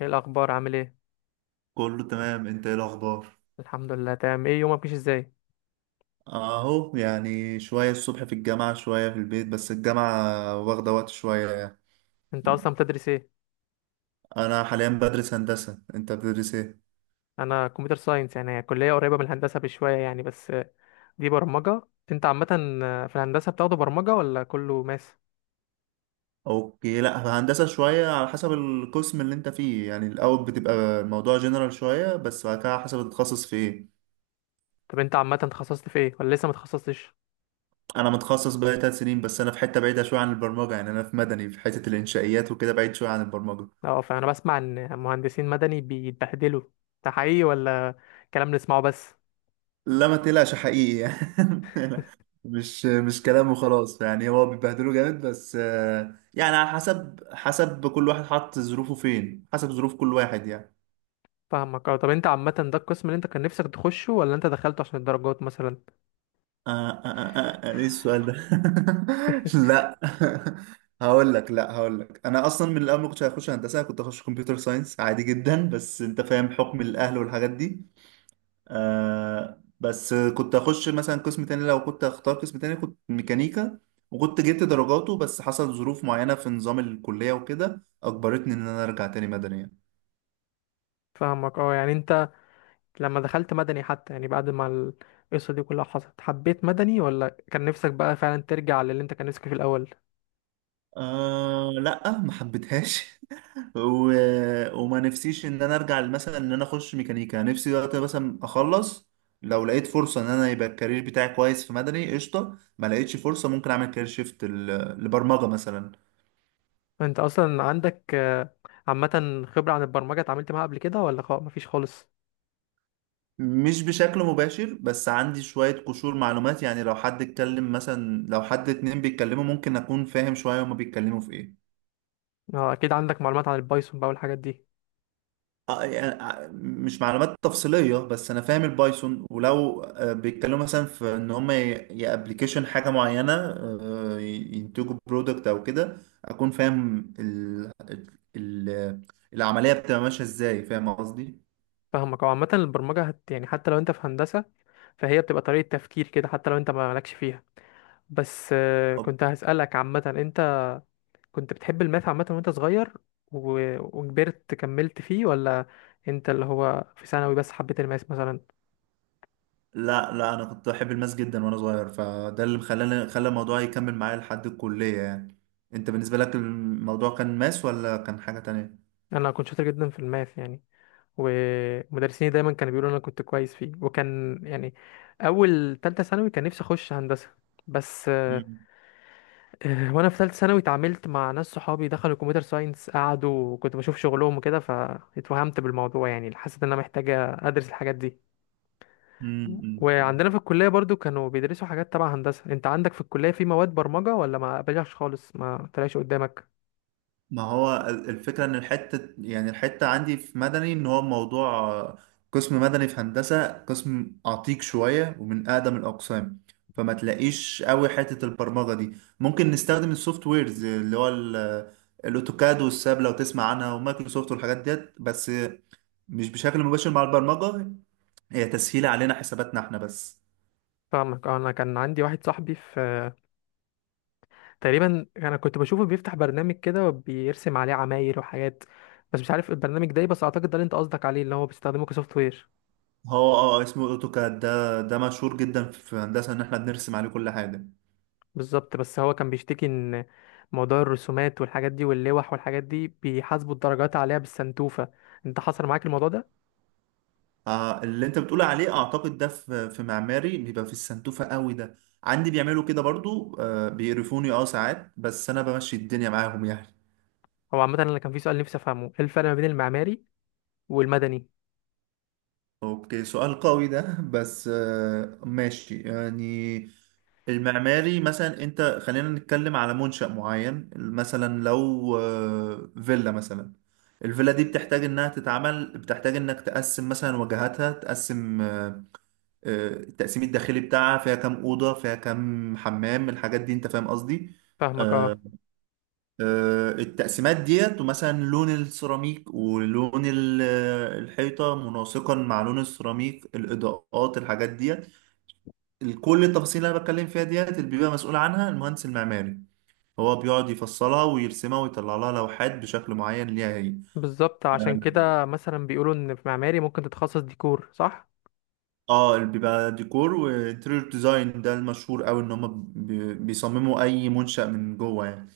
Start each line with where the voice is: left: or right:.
left: ايه الاخبار؟ عامل ايه؟
right: كله تمام، انت ايه الاخبار؟
left: الحمد لله، تمام. ايه يومك؟ ماشي ازاي؟
right: اهو، يعني شوية الصبح في الجامعة، شوية في البيت، بس الجامعة واخدة وقت شوية يعني.
left: انت اصلا بتدرس ايه؟
right: انا حاليا بدرس هندسة، انت بتدرس ايه؟
left: انا كمبيوتر ساينس، يعني هي كليه قريبه من الهندسه بشويه يعني، بس دي برمجه. انت عامه في الهندسه بتاخده برمجه ولا كله ماس؟
right: اوكي، لا، في هندسة شوية على حسب القسم اللي انت فيه. يعني الاول بتبقى موضوع جنرال شوية، بس بعد كده على حسب تتخصص في ايه.
left: طب انت عامه اتخصصت في ايه ولا لسه ما اتخصصتش؟
right: انا متخصص بقالي 3 سنين، بس انا في حتة بعيدة شوية عن البرمجة. يعني انا في مدني، في حتة الانشائيات وكده، بعيد شوية عن البرمجة.
left: اه، فانا بسمع ان مهندسين مدني بيتبهدلوا. ده حقيقي ولا كلام نسمعه بس؟
right: لا، ما تقلقش، حقيقي يعني. مش كلام وخلاص، يعني هو بيبهدله جامد، بس يعني على حسب كل واحد حط ظروفه فين، حسب ظروف كل واحد يعني.
left: فاهمك، اه. طب انت عامه ده القسم اللي انت كان نفسك تخشه ولا انت دخلته عشان الدرجات مثلا؟
right: ايه السؤال ده؟ لا. هقول لك، لا، هقول لك انا اصلا من الاول ما كنتش هخش هندسه، كنت هخش كمبيوتر ساينس عادي جدا، بس انت فاهم حكم الاهل والحاجات دي. بس كنت اخش مثلا قسم تاني، لو كنت اختار قسم تاني كنت ميكانيكا وكنت جبت درجاته، بس حصل ظروف معينة في نظام الكلية وكده اجبرتني ان انا ارجع تاني مدني.
left: فاهمك، اه. يعني انت لما دخلت مدني، حتى يعني بعد ما القصة دي كلها حصلت، حبيت مدني ولا كان نفسك بقى فعلا ترجع للي انت كان نفسك في الأول؟
right: لا، ما حبيتهاش. و... وما نفسيش ان انا ارجع مثلا ان انا اخش ميكانيكا. نفسي دلوقتي مثلا اخلص. لو لقيت فرصة ان انا يبقى الكارير بتاعي كويس في مدني، قشطة. ما لقيتش فرصة، ممكن اعمل كارير شيفت ل- لبرمجة مثلا.
left: انت أصلا عندك عامة خبرة عن البرمجة، اتعاملت معاها قبل كده ولا خلاص مفيش خالص؟
right: مش بشكل مباشر، بس عندي شوية قشور معلومات. يعني لو حد اتكلم مثلا، لو حد اتنين بيتكلموا ممكن أكون فاهم شوية هما بيتكلموا في إيه.
left: اه، أكيد عندك معلومات عن البايثون بقى والحاجات دي.
right: يعني مش معلومات تفصيلية، بس أنا فاهم البايثون. ولو بيتكلموا مثلا في إن هما يا ابلكيشن حاجة معينة، ينتجوا برودكت أو كده، أكون فاهم ال- العملية بتبقى ماشية إزاي. فاهم قصدي؟
left: فاهمك، هو عامة البرمجة، هت يعني، حتى لو انت في هندسة فهي بتبقى طريقة تفكير كده حتى لو انت ما مالكش فيها. بس كنت هسألك عامة، انت كنت بتحب الماث عامة وانت صغير و... وكبرت كملت فيه ولا انت اللي هو في ثانوي بس حبيت الماث مثلا؟
right: لا لا، انا كنت بحب الماس جدا وانا صغير، فده اللي خلى الموضوع يكمل معايا لحد الكلية يعني. انت بالنسبة لك الموضوع كان ماس ولا كان حاجة تانية؟
left: انا كنت شاطر جدا في الماث يعني، ومدرسيني دايما كانوا بيقولوا انا كنت كويس فيه، وكان يعني اول تالتة ثانوي كان نفسي اخش هندسة بس
right: مم.
left: وانا في ثالثه ثانوي اتعاملت مع ناس صحابي دخلوا كمبيوتر ساينس، قعدوا وكنت بشوف شغلهم وكده فاتوهمت بالموضوع، يعني حسيت ان انا محتاجه ادرس الحاجات دي.
right: مم. مم.
left: وعندنا في الكلية برضو كانوا بيدرسوا حاجات تبع هندسة. انت عندك في الكلية في مواد برمجة ولا ما قابلهاش خالص، ما طلعش قدامك؟
right: ما هو ال- الفكرة إن الحتة، يعني الحتة عندي في مدني إن هو موضوع، قسم مدني في هندسة قسم عتيق شوية ومن أقدم الأقسام. فما تلاقيش قوي حتة البرمجة دي. ممكن نستخدم السوفت ويرز اللي هو ال- الأوتوكاد والساب لو تسمع عنها، ومايكروسوفت والحاجات ديت، بس مش بشكل مباشر مع البرمجة. هي تسهيل علينا حساباتنا احنا بس.
left: فاهمك، اه، انا كان عندي واحد صاحبي في، تقريبا انا كنت بشوفه بيفتح برنامج كده وبيرسم عليه عماير وحاجات. بس مش عارف البرنامج ده ايه، بس اعتقد ده اللي انت قصدك عليه اللي هو بيستخدمه كسوفت وير.
right: هو اسمه أوتوكاد. ده مشهور جدا في هندسة إن احنا بنرسم عليه كل حاجة.
left: بالظبط، بس هو كان بيشتكي ان موضوع الرسومات والحاجات دي واللوح والحاجات دي بيحاسبوا الدرجات عليها بالسنتوفة. انت حصل معاك الموضوع ده؟
right: اللي انت بتقول عليه اعتقد ده في معماري بيبقى في السنتوفة قوي ده. عندي بيعملوا كده برضو، بيقرفوني ساعات، بس انا بمشي الدنيا معاهم يعني.
left: هو عامة انا كان في سؤال نفسي افهمه، ايه الفرق ما بين المعماري والمدني؟
right: اوكي، سؤال قوي ده، بس ماشي يعني. المعماري مثلا، انت خلينا نتكلم على منشأ معين. مثلا لو فيلا مثلا. الفيلا دي بتحتاج انها تتعمل، بتحتاج انك تقسم مثلا واجهاتها، تقسم التقسيم الداخلي بتاعها، فيها كام اوضه فيها كام حمام الحاجات دي. انت فاهم قصدي؟
left: فاهمك، اه.
right: التقسيمات ديت، ومثلا لون السيراميك ولون ال- الحيطه مناسقا مع لون السيراميك، الاضاءات، الحاجات ديت. كل التفاصيل اللي انا بتكلم فيها ديت اللي بيبقى مسؤول عنها المهندس المعماري، هو بيقعد يفصلها ويرسمها ويطلع لها لوحات بشكل معين ليها هي.
left: بالظبط، عشان كده مثلا بيقولوا ان في معماري ممكن تتخصص ديكور، صح؟
right: اه اللي بيبقى ديكور وانتريور ديزاين ده المشهور قوي ان هم بيصمموا اي منشأ من جوه يعني.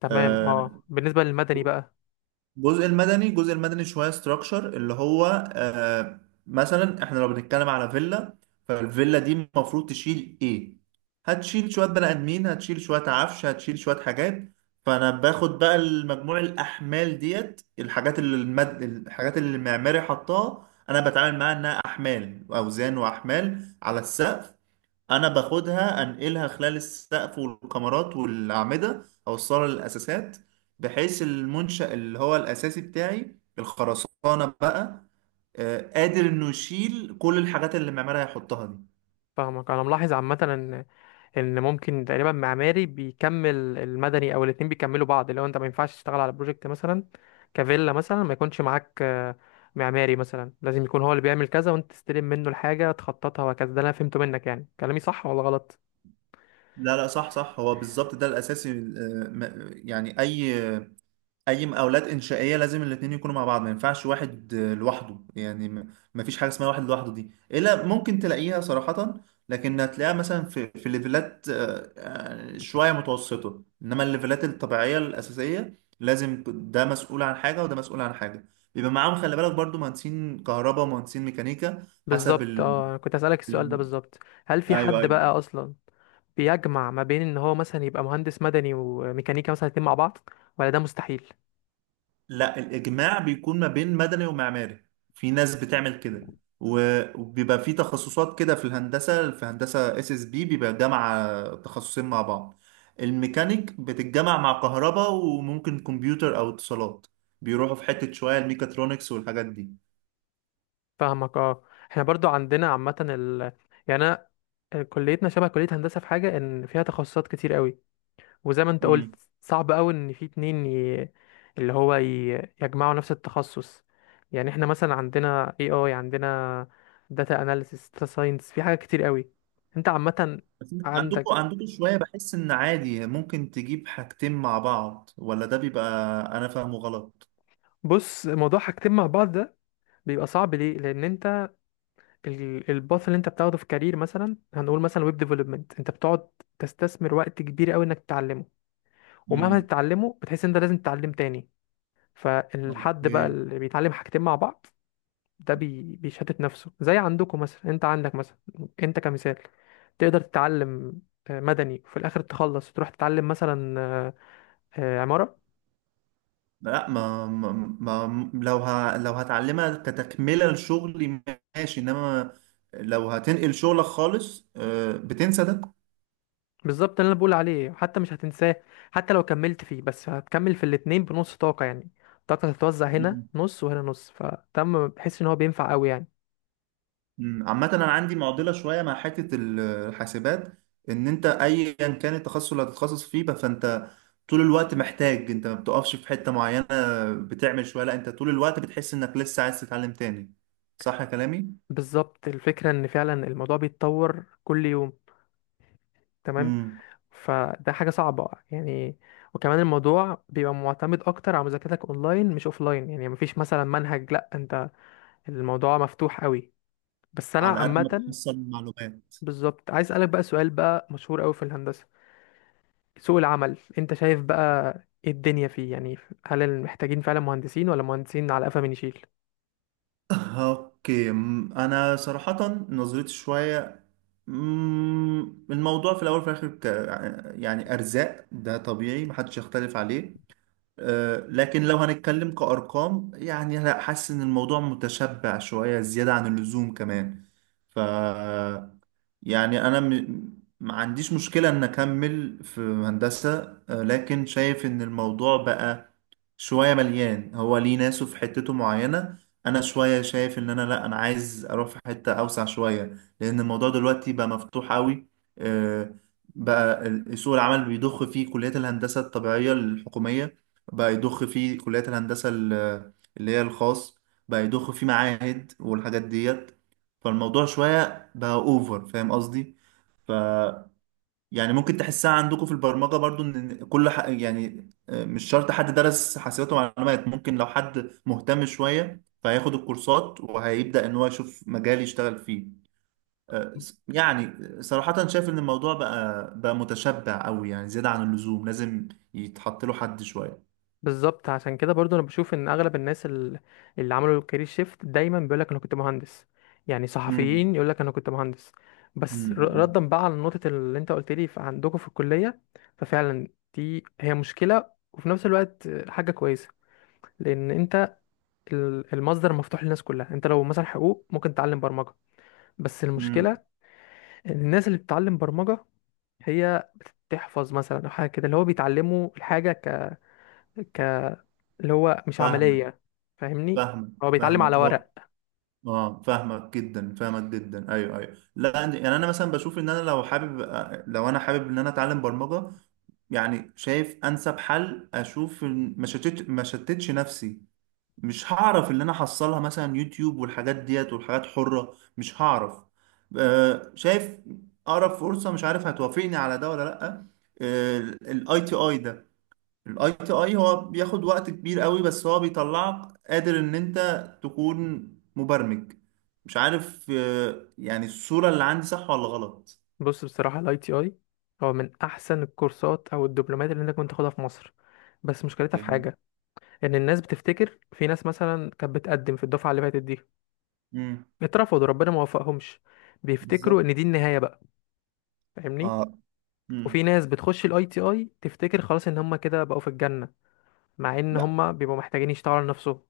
left: تمام، اه. بالنسبه للمدني بقى؟
right: الجزء المدني شويه ستراكشر، اللي هو آه مثلا احنا لو بنتكلم على فيلا، فالفيلا دي المفروض تشيل ايه. هتشيل شويه بني ادمين، هتشيل شويه عفش، هتشيل شويه حاجات. فانا باخد بقى المجموع، الاحمال ديت، الحاجات اللي الحاجات اللي المعماري حطها، انا بتعامل معاها انها احمال، اوزان واحمال على السقف. انا باخدها انقلها خلال السقف والكمرات والاعمده اوصلها للاساسات، بحيث المنشأ اللي هو الاساسي بتاعي، الخرسانه بقى، قادر انه يشيل كل الحاجات اللي المعمار هيحطها دي.
left: فاهمك، انا ملاحظ عامه ان ممكن تقريبا معماري بيكمل المدني، او الاتنين بيكملوا بعض، لو انت ما ينفعش تشتغل على بروجكت مثلا كفيلا مثلا ما يكونش معاك معماري مثلا، لازم يكون هو اللي بيعمل كذا وانت تستلم منه الحاجه تخططها وهكذا. ده اللي انا فهمته منك، يعني كلامي صح ولا غلط؟
right: لا لا، صح صح، هو بالظبط ده الاساسي. يعني اي مقاولات انشائيه لازم الاتنين يكونوا مع بعض، ما ينفعش واحد لوحده يعني، ما فيش حاجه اسمها واحد لوحده. دي الا ممكن تلاقيها صراحه، لكن هتلاقيها مثلا في ليفلات شويه متوسطه، انما الليفلات الطبيعيه الاساسيه لازم ده مسؤول عن حاجه وده مسؤول عن حاجه. بيبقى معاهم خلي بالك برضو مهندسين كهرباء ومهندسين ميكانيكا حسب
left: بالظبط، اه. أنا كنت اسالك السؤال ده
right: ال...
left: بالظبط، هل في
right: ايوه
left: حد
right: ايوه،
left: بقى اصلا بيجمع ما بين ان هو مثلا يبقى مهندس مدني وميكانيكا مثلا الاتنين مع بعض ولا ده مستحيل؟
right: لا، الإجماع بيكون ما بين مدني ومعماري. في ناس بتعمل كده، و- وبيبقى في تخصصات كده في الهندسة. في هندسة اس اس بي بيبقى جامعة تخصصين مع بعض. الميكانيك بتتجمع مع كهرباء، وممكن كمبيوتر أو اتصالات. بيروحوا في حتة شوية الميكاترونكس والحاجات دي.
left: فاهمك، اه. احنا برضو عندنا عامة يعني انا، كليتنا شبه كلية هندسة في حاجة ان فيها تخصصات كتير قوي. وزي ما انت قلت،
right: امم
left: صعب قوي ان في اتنين اللي هو يجمعوا نفس التخصص. يعني احنا مثلا عندنا، اي اي عندنا داتا اناليسيس، داتا ساينس، في حاجات كتير قوي. انت عامة
right: بس عندكم
left: عندك،
right: عندكم شوية بحس إن عادي ممكن تجيب حاجتين مع بعض، ولا ده بيبقى أنا فاهمه غلط؟
left: بص، موضوع حاجتين مع بعض ده بيبقى صعب ليه، لان انت الباث اللي انت بتاخده في كارير، مثلا هنقول مثلا ويب ديفلوبمنت، انت بتقعد تستثمر وقت كبير قوي انك تتعلمه، ومهما
right: امم
left: تتعلمه بتحس ان انت لازم تتعلم تاني. فالحد بقى
right: اوكي،
left: اللي بيتعلم حاجتين مع بعض ده بيشتت نفسه. زي عندكم مثلا، انت عندك مثلا، انت كمثال، تقدر تتعلم مدني وفي الاخر تخلص تروح تتعلم مثلا عمارة.
right: لا، ما لو لو هتعلمها كتكملة لشغلي ماشي، انما لو هتنقل شغلك خالص، بتنسى ده.
left: بالظبط، اللي انا بقول عليه حتى مش هتنساه، حتى لو كملت فيه، بس هتكمل في الاتنين بنص طاقة يعني. طاقتك هتتوزع هنا
right: مم.
left: نص وهنا نص، فتم بحس ان هو بينفع قوي يعني.
right: مم. عامة انا عندي معضلة شوية مع حتة ال- الحاسبات. ان انت ايا كان التخصص اللي هتتخصص فيه بقى فانت طول الوقت محتاج. انت ما بتقفش في حتة معينة بتعمل شوية، لا، انت طول الوقت بتحس انك لسه عايز تتعلم تاني. صح يا كلامي؟
left: بالظبط، الفكرة ان فعلا الموضوع بيتطور كل يوم، تمام.
right: مم.
left: فده حاجة صعبة يعني، وكمان الموضوع بيبقى معتمد اكتر على مذاكرتك اونلاين مش اوفلاين، يعني مفيش مثلا منهج، لا انت الموضوع مفتوح قوي. بس انا
right: على قد ما
left: عامة،
right: تحصل المعلومات.
left: بالظبط، عايز اسألك بقى سؤال بقى مشهور قوي في الهندسة، سوق العمل انت شايف بقى ايه الدنيا فيه يعني؟ هل محتاجين فعلا مهندسين ولا مهندسين على قفا من يشيل؟
right: اوكي. انا صراحة نظرتي شوية، أم، الموضوع في الاول وفي الاخر يعني ارزاق ده طبيعي محدش يختلف عليه. لكن لو هنتكلم كأرقام يعني، لا، حاسس ان الموضوع متشبع شوية زيادة عن اللزوم كمان. ف يعني انا ما عنديش مشكلة ان اكمل في هندسة. لكن شايف ان الموضوع بقى شوية مليان، هو ليه ناسه في حتته معينة. أنا شوية شايف إن أنا لأ، أنا عايز أروح في حتة أوسع شوية، لأن الموضوع دلوقتي بقى مفتوح أوي. آه، بقى سوق العمل بيضخ فيه كليات الهندسة الطبيعية الحكومية، بقى يضخ فيه كليات الهندسة اللي هي الخاص، بقى يضخ فيه معاهد والحاجات ديت. فالموضوع شوية بقى أوفر. فاهم قصدي؟ يعني ممكن تحسها عندكم في البرمجة برضو ان كل يعني مش شرط حد درس حاسبات ومعلومات. ممكن لو حد مهتم شوية فهياخد الكورسات وهيبدأ ان هو يشوف مجال يشتغل فيه. يعني صراحة شايف ان الموضوع بقى متشبع قوي، يعني زيادة عن اللزوم لازم يتحط له حد شوية.
left: بالظبط، عشان كده برضو انا بشوف ان اغلب الناس اللي عملوا الكارير شيفت دايما بيقول لك انا كنت مهندس. يعني
right: امم
left: صحفيين يقول لك انا كنت مهندس. بس
right: امم
left: ردا بقى على نقطة اللي انت قلت لي عندكم في الكلية، ففعلا دي هي مشكلة وفي نفس الوقت حاجة كويسة، لان انت المصدر مفتوح للناس كلها. انت لو مثلا حقوق، ممكن تتعلم برمجة، بس المشكلة
right: امم،
left: ان الناس اللي بتتعلم برمجة هي بتحفظ مثلا، او حاجه كده، اللي هو بيتعلموا الحاجه ك... ك اللي هو مش
right: فاهمك،
left: عمليه يعني، فاهمني،
right: فاهمك،
left: هو بيتعلم
right: فاهمك.
left: على ورق.
right: اه، فاهمك جدا، فاهمك جدا، ايوه ايوه، لا، يعني انا مثلا بشوف ان انا لو حابب، لو انا حابب ان انا اتعلم برمجه، يعني شايف انسب حل، اشوف ما شتتش نفسي. مش هعرف اللي انا حصلها مثلا يوتيوب والحاجات ديت والحاجات حره، مش هعرف. شايف اقرب فرصه، مش عارف هتوافقني على ده ولا لا. الاي تي اي ده، الاي تي اي هو بياخد وقت كبير قوي، بس هو بيطلعك قادر ان انت تكون مبرمج. مش عارف يعني الصورة اللي عندي صح ولا غلط.
left: بص بصراحه، الاي تي اي هو من احسن الكورسات او الدبلومات اللي انت كنت تاخدها في مصر. بس مشكلتها في
right: اوكي.
left: حاجه، ان الناس بتفتكر، في ناس مثلا كانت بتقدم في الدفعه اللي فاتت دي،
right: امم.
left: اترفضوا، ربنا ما وفقهمش، بيفتكروا
right: بالظبط.
left: ان دي النهايه بقى، فاهمني.
right: آه. امم.
left: وفي ناس بتخش الاي تي اي تفتكر خلاص ان هم كده بقوا في الجنه، مع ان
right: لا،
left: هم بيبقوا محتاجين يشتغلوا على نفسهم،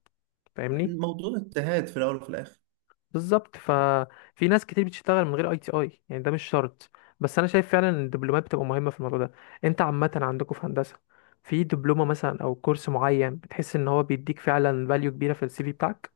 left: فاهمني.
right: الموضوع اجتهاد في الاول وفي الاخر.
left: بالظبط، ففي ناس كتير بتشتغل من غير اي تي اي، يعني ده مش شرط. بس انا شايف فعلا ان الدبلومات بتبقى مهمه في الموضوع ده. انت عامه عندكم في هندسه، في دبلومه مثلا او كورس معين بتحس ان هو بيديك فعلا فاليو كبيره في السي في بتاعك؟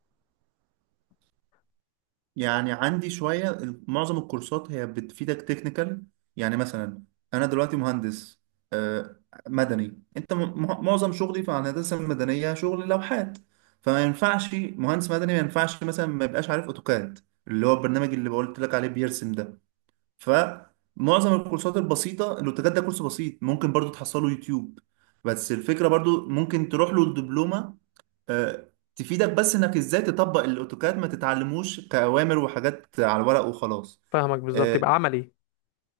right: يعني عندي شوية معظم الكورسات هي بتفيدك تكنيكال. يعني مثلا، أنا دلوقتي مهندس آه، مدني. معظم شغلي في الهندسة المدنية شغل لوحات. فما ينفعش مهندس مدني، ما ينفعش مثلا ما يبقاش عارف أوتوكاد، اللي هو البرنامج اللي قلت لك عليه بيرسم ده. فمعظم الكورسات البسيطة، الأوتوكاد ده كورس بسيط ممكن برضو تحصله يوتيوب. بس الفكرة برضو ممكن تروح له الدبلومة، آه، تفيدك بس انك ازاي تطبق الاوتوكاد، ما تتعلموش كأوامر وحاجات على الورق وخلاص.
left: فاهمك، بالظبط،
right: اه،
left: يبقى عملي.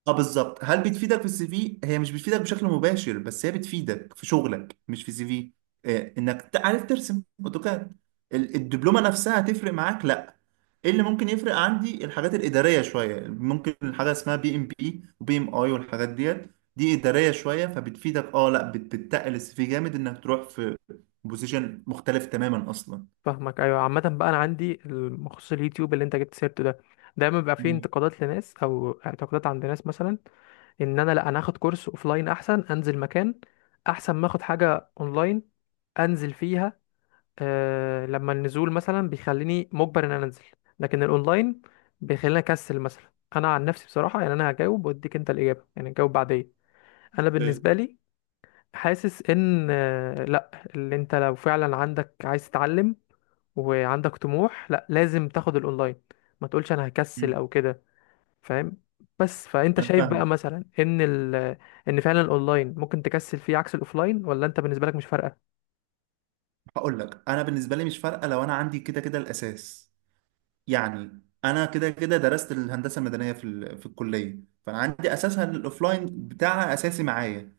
right: بالظبط. هل بتفيدك في السي في؟ هي مش بتفيدك بشكل مباشر، بس هي بتفيدك في شغلك مش في سي في، انك تعرف ترسم اوتوكاد. ال- الدبلومه نفسها هتفرق معاك؟ لا. ايه اللي ممكن يفرق عندي الحاجات الاداريه شويه، ممكن الحاجه اسمها PMP وبي ام اي والحاجات ديت. دي اداريه شويه، فبتفيدك. اه لا، بتتقل السي في جامد انك تروح في بوزيشن مختلف تماما اصلا.
left: فاهمك، ايوه. عامه بقى انا عندي مخصوص اليوتيوب اللي انت جبت سيرته ده، دايما بيبقى فيه
right: مم.
left: انتقادات لناس او اعتقادات عند ناس مثلا، ان انا لا، انا اخد كورس اوفلاين احسن، انزل مكان، احسن ما اخد حاجه اونلاين انزل فيها. آه، لما النزول مثلا بيخليني مجبر ان انا انزل، لكن الاونلاين بيخليني اكسل مثلا، انا عن نفسي بصراحه، يعني انا هجاوب واديك انت الاجابه، يعني جاوب بعدين. انا
right: ده-
left: بالنسبه لي حاسس ان لا، اللي انت لو فعلا عندك عايز تتعلم وعندك طموح، لا لازم تاخد الاونلاين، ما تقولش انا هكسل
right: مم.
left: او كده، فاهم؟ بس فانت
right: انا
left: شايف بقى
right: فاهمك.
left: مثلا ان ان فعلا الاونلاين ممكن تكسل فيه عكس الاوفلاين، ولا انت بالنسبه لك مش فارقه؟
right: هقول لك، انا بالنسبه لي مش فارقه لو انا عندي كده كده الاساس، يعني انا كده كده درست الهندسه المدنيه في في الكليه. فانا عندي اساسها، الاوفلاين بتاعها اساسي معايا.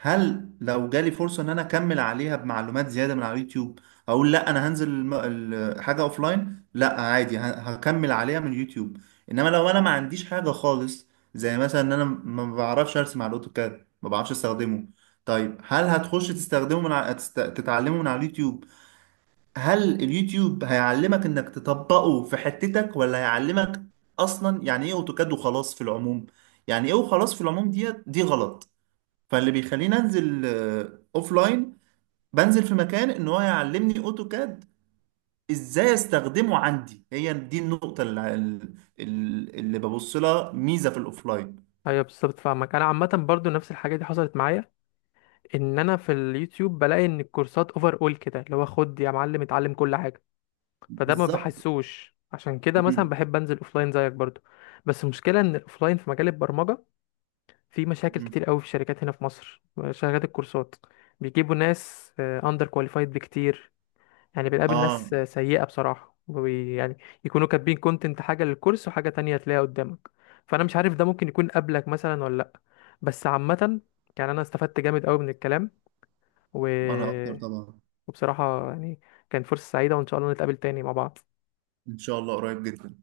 right: هل لو جالي فرصة ان انا اكمل عليها بمعلومات زيادة من على اليوتيوب اقول لا انا هنزل حاجة اوفلاين؟ لا، عادي ه- هكمل عليها من اليوتيوب. انما لو انا ما عنديش حاجة خالص، زي مثلا ان انا ما بعرفش ارسم على الاوتوكاد، ما بعرفش استخدمه، طيب هل هتخش تستخدمه من على تتعلمه من على اليوتيوب؟ هل اليوتيوب هيعلمك انك تطبقه في حتتك، ولا هيعلمك اصلا يعني ايه اوتوكاد وخلاص في العموم؟ يعني ايه وخلاص في العموم ديت دي غلط. فاللي بيخليني انزل اوف لاين، بنزل في مكان ان هو يعلمني اوتوكاد ازاي استخدمه، عندي هي دي النقطة اللي ببص لها ميزة في الاوفلاين.
left: ايوه، بالظبط، فاهمك. انا عامه برضو نفس الحاجه دي حصلت معايا، ان انا في اليوتيوب بلاقي ان الكورسات اوفر اول كده، اللي هو خد يا معلم اتعلم كل حاجه، فده ما
right: بالظبط.
left: بحسوش. عشان كده مثلا
right: مم.
left: بحب انزل اوفلاين زيك برضو. بس المشكله ان الاوفلاين في مجال البرمجه في مشاكل
right: مم.
left: كتير قوي في الشركات هنا في مصر. شركات الكورسات بيجيبوا ناس اندر كواليفايد بكتير، يعني بنقابل ناس
right: اه،
left: سيئه بصراحه، يعني يكونوا كاتبين كونتنت حاجه للكورس وحاجه تانية تلاقيها قدامك. فانا مش عارف ده ممكن يكون قبلك مثلا ولا لا. بس عامه، يعني انا استفدت جامد قوي من الكلام، و
right: انا اكتر طبعا.
left: وبصراحة يعني كانت فرصة سعيدة، وإن شاء الله نتقابل تاني مع بعض.
right: ان شاء الله قريب جدا.